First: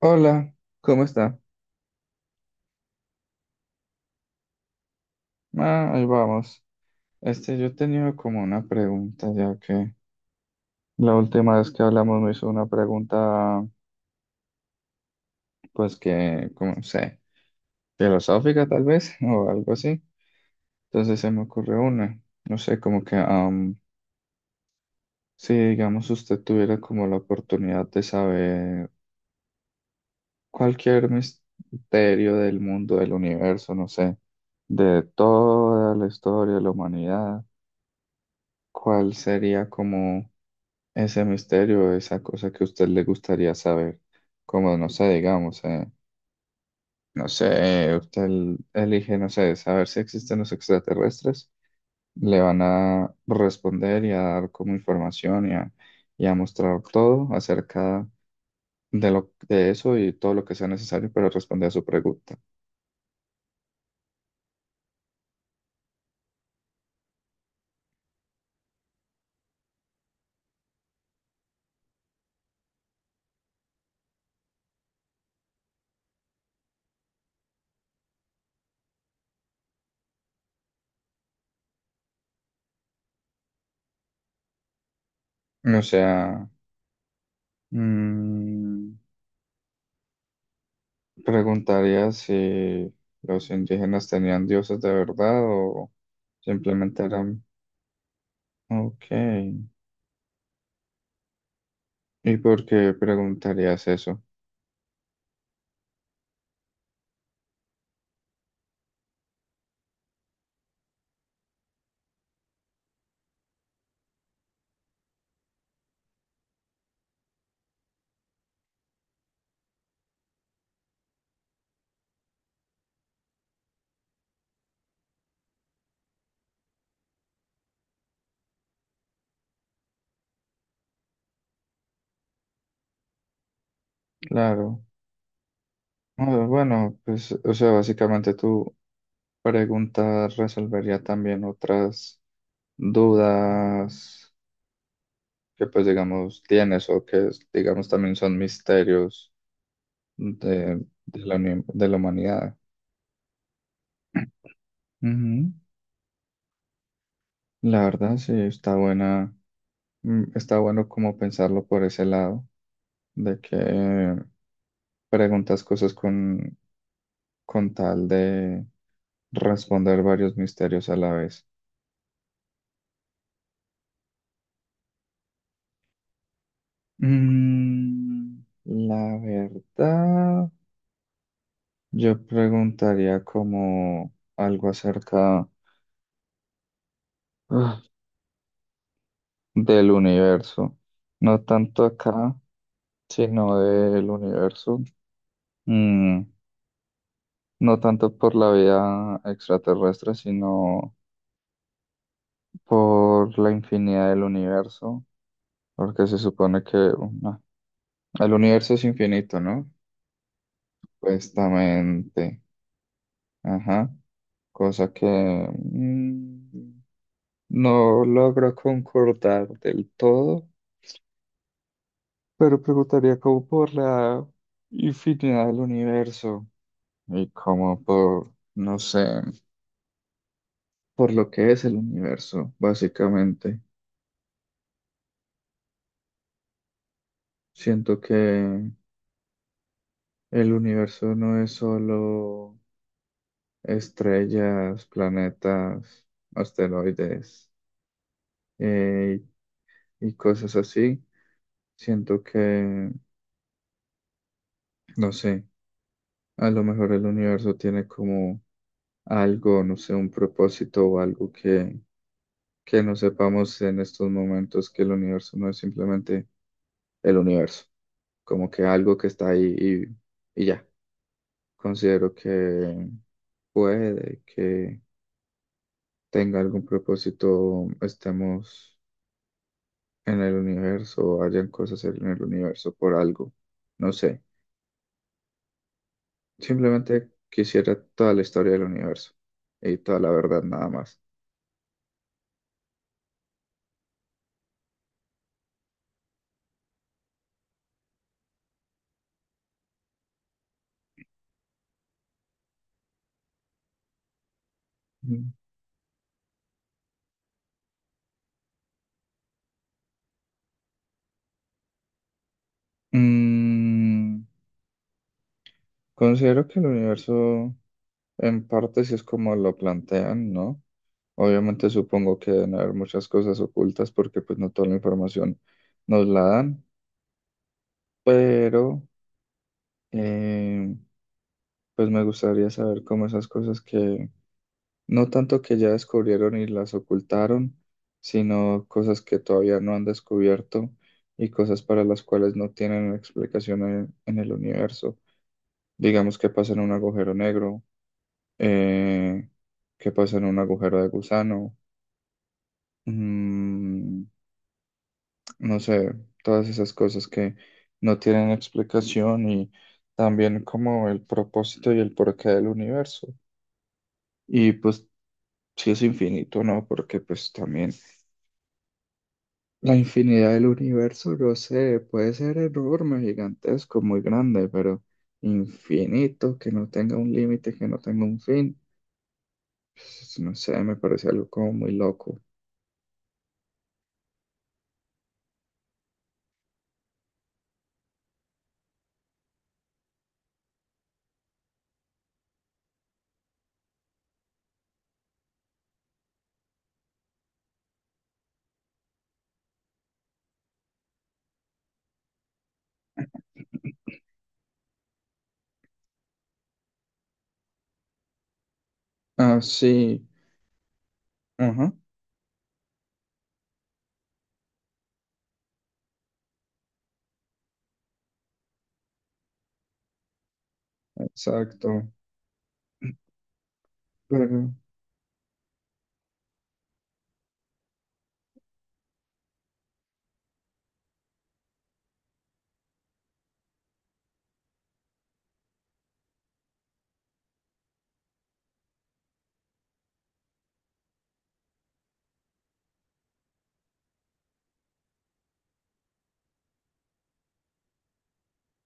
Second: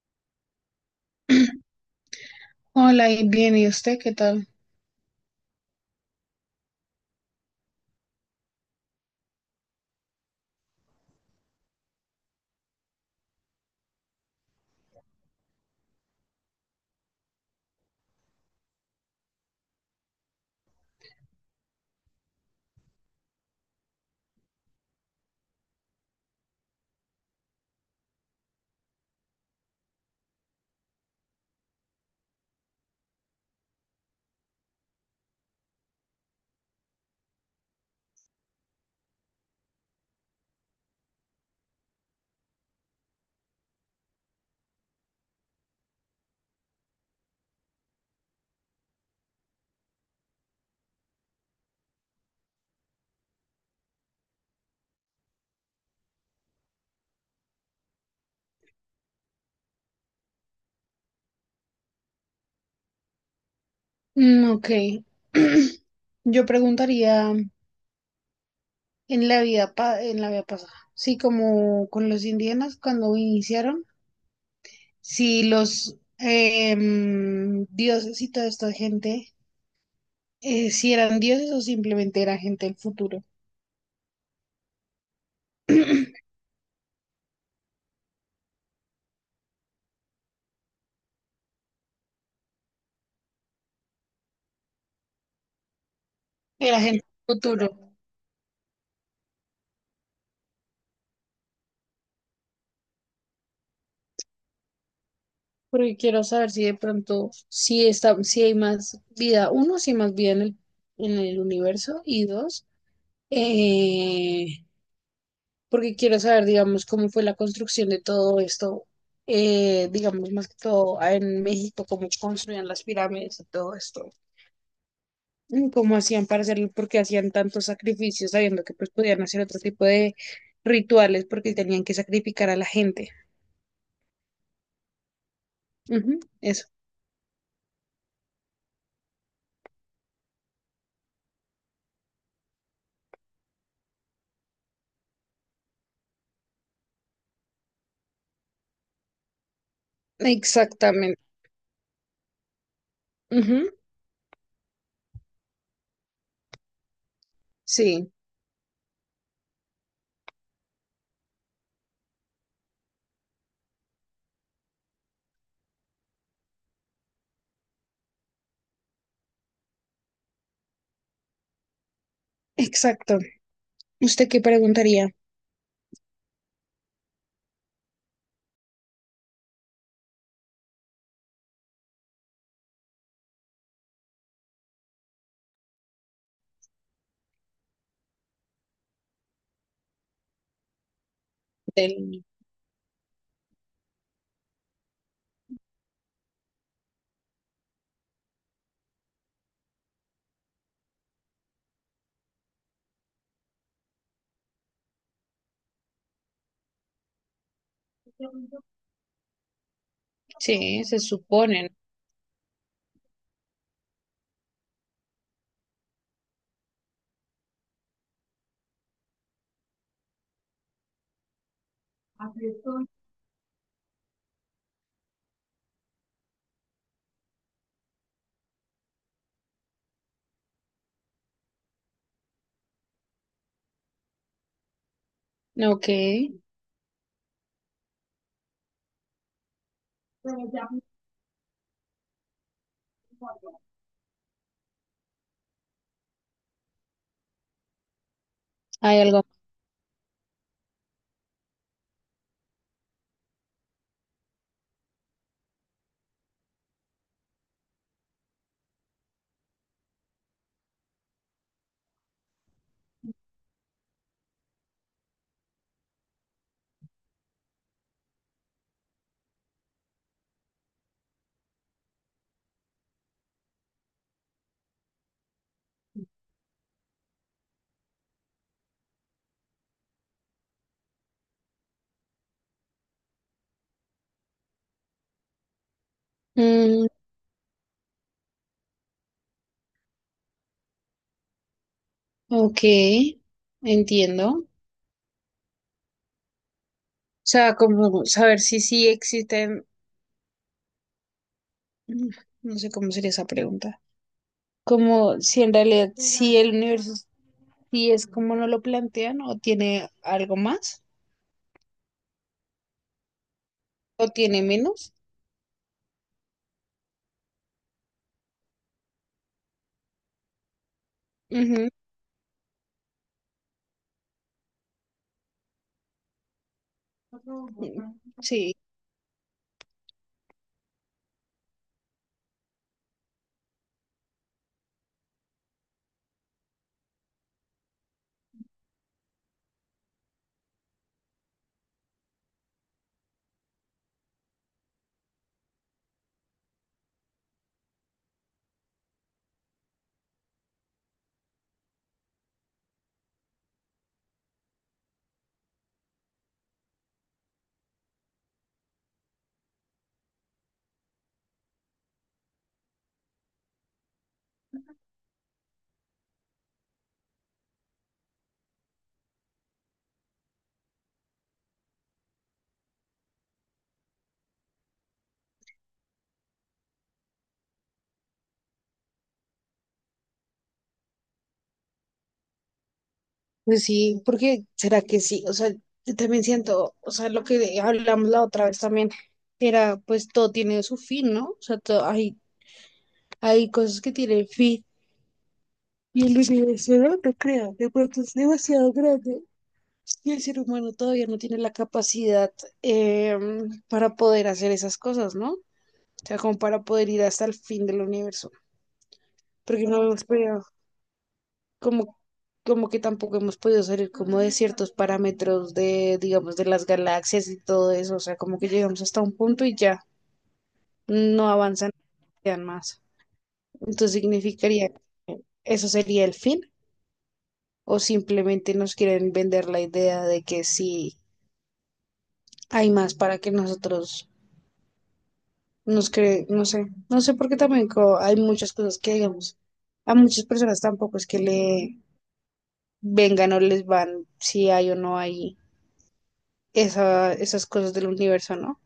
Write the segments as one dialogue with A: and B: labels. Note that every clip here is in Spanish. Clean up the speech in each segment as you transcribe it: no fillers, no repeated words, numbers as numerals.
A: Hola, ¿cómo está?
B: Hola, y bien, ¿y usted qué tal?
A: Ah, ahí vamos. Este, yo tenía como una pregunta, ya que la última vez que hablamos me hizo una pregunta, pues que, como no sé, filosófica tal vez, o algo así. Entonces se me ocurrió una, no sé, como que, si digamos usted tuviera como la oportunidad de saber cualquier misterio del mundo, del universo, no sé, de toda la historia de la humanidad, ¿cuál sería como ese misterio, esa cosa que a usted le gustaría saber, como no sé, digamos, no sé, elige, no sé, saber si existen los extraterrestres, le van a responder y a dar como información y a mostrar todo acerca de eso y todo lo que sea necesario para responder a su pregunta.
B: Mm, ok. Yo preguntaría en la vida pasada, sí, como con los indígenas cuando iniciaron, si los dioses y toda esta gente, si eran dioses o simplemente era gente del futuro.
A: O sea, mm, preguntaría si los indígenas tenían dioses de verdad o
B: Era
A: simplemente
B: gente del
A: eran...
B: futuro.
A: Ok. ¿Y por qué preguntarías eso?
B: Porque quiero saber si de pronto, si está, si hay más vida, uno, si hay más vida en el universo, y dos, eh, porque quiero saber, digamos, cómo fue la construcción de todo esto, digamos, más que todo ah, en México, cómo construían las pirámides y todo esto, y cómo hacían para hacerlo, porque hacían tantos sacrificios, sabiendo que pues podían hacer otro tipo de rituales porque tenían que sacrificar a la gente.
A: Claro.
B: Ujú,
A: Ah,
B: eso.
A: bueno, pues, o sea, básicamente tu pregunta resolvería también otras dudas que, pues, digamos, tienes o que, digamos, también son misterios
B: Exactamente.
A: de la humanidad.
B: Ujú,
A: Ujú. La
B: sí,
A: verdad, sí, está buena, mm, está bueno como pensarlo por ese lado, de que preguntas cosas con tal de responder varios misterios a la vez.
B: exacto. ¿Usted qué preguntaría
A: Mm, la verdad, yo preguntaría como algo acerca ah, del universo, no tanto
B: del...
A: acá, sino del universo. Mm, no tanto por la vida extraterrestre, sino por la infinidad del universo, porque se supone que el universo es infinito, ¿no?
B: Sí, se supone.
A: Supuestamente, ajá, cosa que mm, no logro concordar del todo, pero preguntaría como por la infinidad del universo y como por, no sé, por lo que es el universo, básicamente.
B: ¿No? Ok.
A: Siento que el universo no es solo estrellas, planetas, asteroides,
B: Hay
A: eh,
B: algo.
A: y cosas así. Siento que, no sé, a lo mejor el universo tiene como algo, no sé, un propósito o algo que no sepamos en estos momentos, que el universo no es simplemente el universo, como que algo que está ahí y ya. Considero que puede que tenga algún propósito, estemos en el universo o hayan cosas en el universo por algo, no sé.
B: Mm,
A: Simplemente quisiera toda la historia del universo y toda la verdad nada más.
B: ok, entiendo. O sea, como saber si sí existen, mm, no sé cómo sería esa pregunta. Como
A: Mm.
B: si en realidad si el universo sí es como no lo plantean o tiene algo más o
A: Mm,
B: tiene menos.
A: considero que el universo en parte sí es como lo plantean, ¿no?
B: Ujú,
A: Obviamente supongo que deben haber muchas cosas ocultas porque pues no toda la información nos la dan,
B: mm, sí,
A: pero eh, pues me gustaría saber cómo esas cosas que no tanto que ya descubrieron y las ocultaron, sino cosas que todavía no han descubierto y cosas para las cuales no tienen explicación en el universo. Digamos que pasa en un agujero negro, eh, que pasa en un agujero de gusano, mm, no sé, todas esas cosas que no tienen explicación y también como el propósito y el porqué del universo. Y pues, si es infinito, ¿no? Porque pues también la infinidad del universo, no sé, puede ser enorme, gigantesco, muy grande, pero infinito, que no tenga un límite, que no tenga un fin, pues, no sé, me parece algo como muy loco.
B: pues sí, porque será que sí, o sea, yo también siento, o sea, lo que hablamos la otra vez también era, pues todo tiene su fin, ¿no? O sea, todo, hay cosas que tienen fin. Y el universo no, lo crea de pronto es demasiado grande y el ser humano todavía no tiene la capacidad para poder hacer esas cosas, ¿no? O sea, como para poder ir hasta el fin del universo,
A: Ah,
B: porque no
A: sí,
B: hemos podido,
A: ajá,
B: como, como que tampoco hemos podido salir como de ciertos parámetros de, digamos, de las galaxias y todo eso, o sea, como que llegamos hasta un punto y ya no avanzan
A: exacto.
B: más. Entonces
A: Pero
B: significaría que eso sería el fin. O simplemente nos quieren vender la idea de que sí hay más para que nosotros nos creen, no sé, no sé porque también hay muchas cosas que digamos, a muchas personas tampoco es que le vengan o les van si hay o no hay esa, esas cosas del universo, ¿no?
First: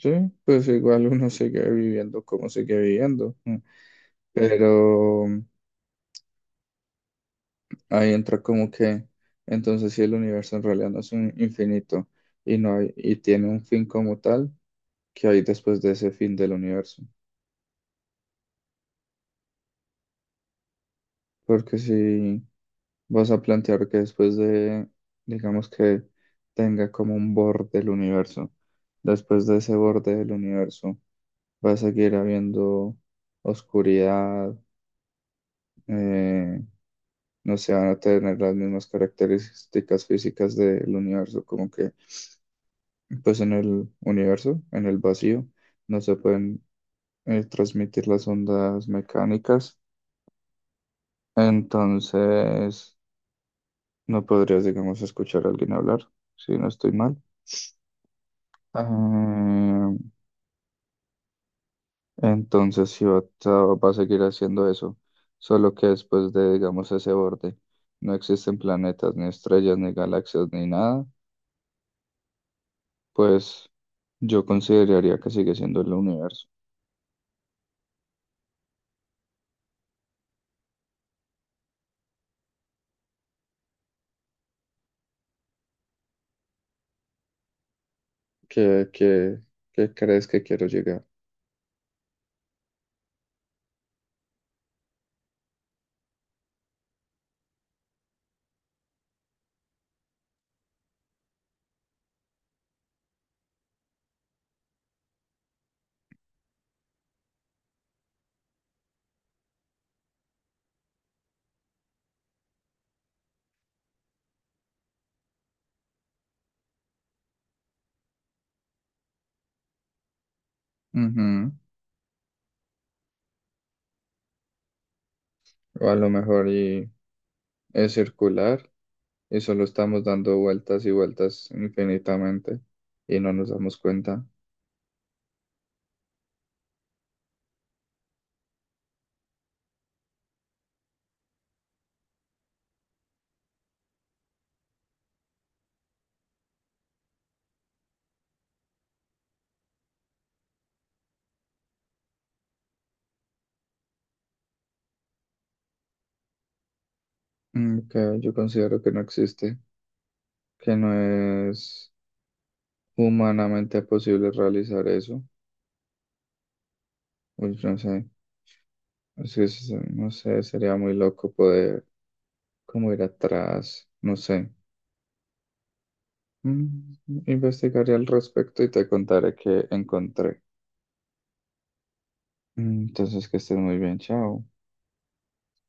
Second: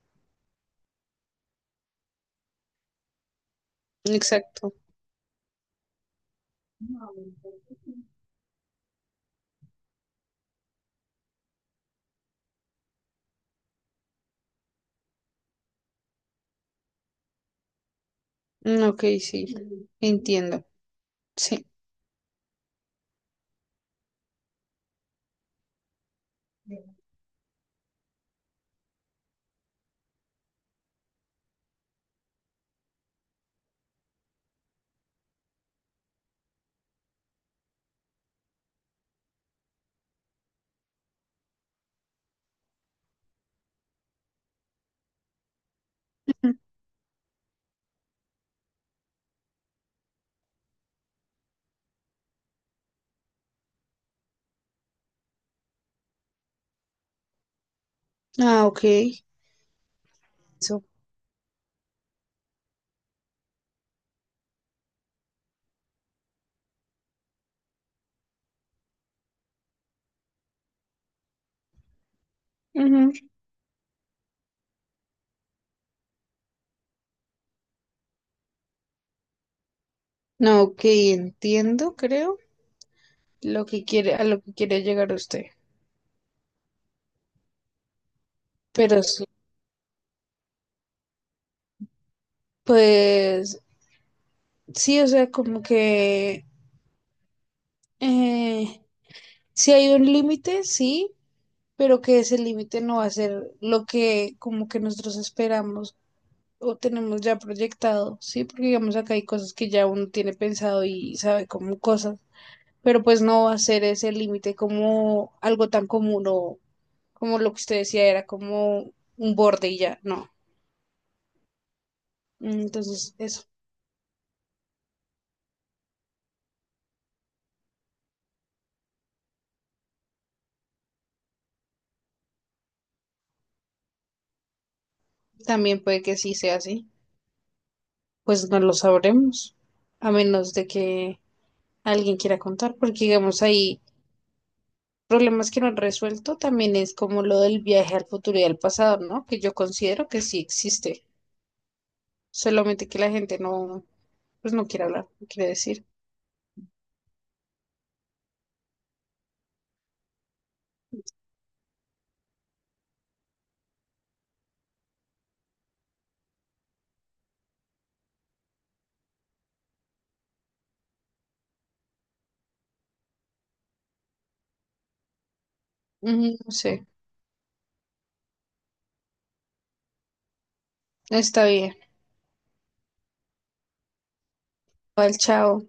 A: sí, pues igual uno sigue viviendo como sigue viviendo, mm,
B: Exacto.
A: pero mm, ahí entra como que entonces si el universo en realidad no es un infinito y no hay, y tiene un fin como tal, ¿qué hay después de ese fin del universo?
B: Mm, ok, sí, entiendo. Sí.
A: Porque si vas a plantear que después de, digamos que tenga como un borde el universo, después de ese borde del universo va a seguir habiendo oscuridad, eh, no se van a tener las mismas características físicas del universo, como que pues en el universo, en el vacío, no se
B: Ujú.
A: pueden transmitir las ondas mecánicas, entonces no podrías, digamos, escuchar a alguien hablar, si no estoy mal.
B: Ah, ok.
A: Eh,
B: Eso.
A: entonces sí va, a va a seguir haciendo eso, solo que después de, digamos, ese borde, no existen planetas, ni estrellas, ni galaxias, ni nada.
B: Ujú.
A: Pues yo consideraría que sigue siendo el universo.
B: No, ok, entiendo, creo, lo que quiere, a lo que quiere llegar usted.
A: ¿Qué,
B: Pero sí.
A: qué, qué crees que quiero llegar?
B: Pues sí, o sea, como que eh, sí hay un límite, sí, pero que ese límite no va a ser lo que como que nosotros esperamos o tenemos ya proyectado, sí, porque digamos acá hay cosas que ya uno tiene pensado y sabe como cosas, pero pues no va a ser ese límite como algo tan común o como lo que usted decía era como un borde y ya, no.
A: Ujú.
B: Entonces, eso
A: O a lo mejor y es circular y solo estamos dando vueltas y vueltas infinitamente y no nos damos cuenta.
B: también puede que sí sea así. Pues no lo sabremos, a menos de que alguien quiera contar, porque digamos hay problemas que no han resuelto también es como lo del viaje al futuro y al pasado, ¿no? Que yo considero que sí existe, solamente que la gente no, pues no quiere hablar, no quiere decir.
A: Mm, que yo considero que no existe, que no es humanamente posible realizar eso. Uy, no sé, es que no sé, sería muy loco poder como ir atrás, no sé.
B: Ujú, no sé,
A: Mm, investigaré al respecto y te contaré qué encontré.
B: está bien.
A: Mm, entonces, que estés muy bien, chao.
B: Igual, chao.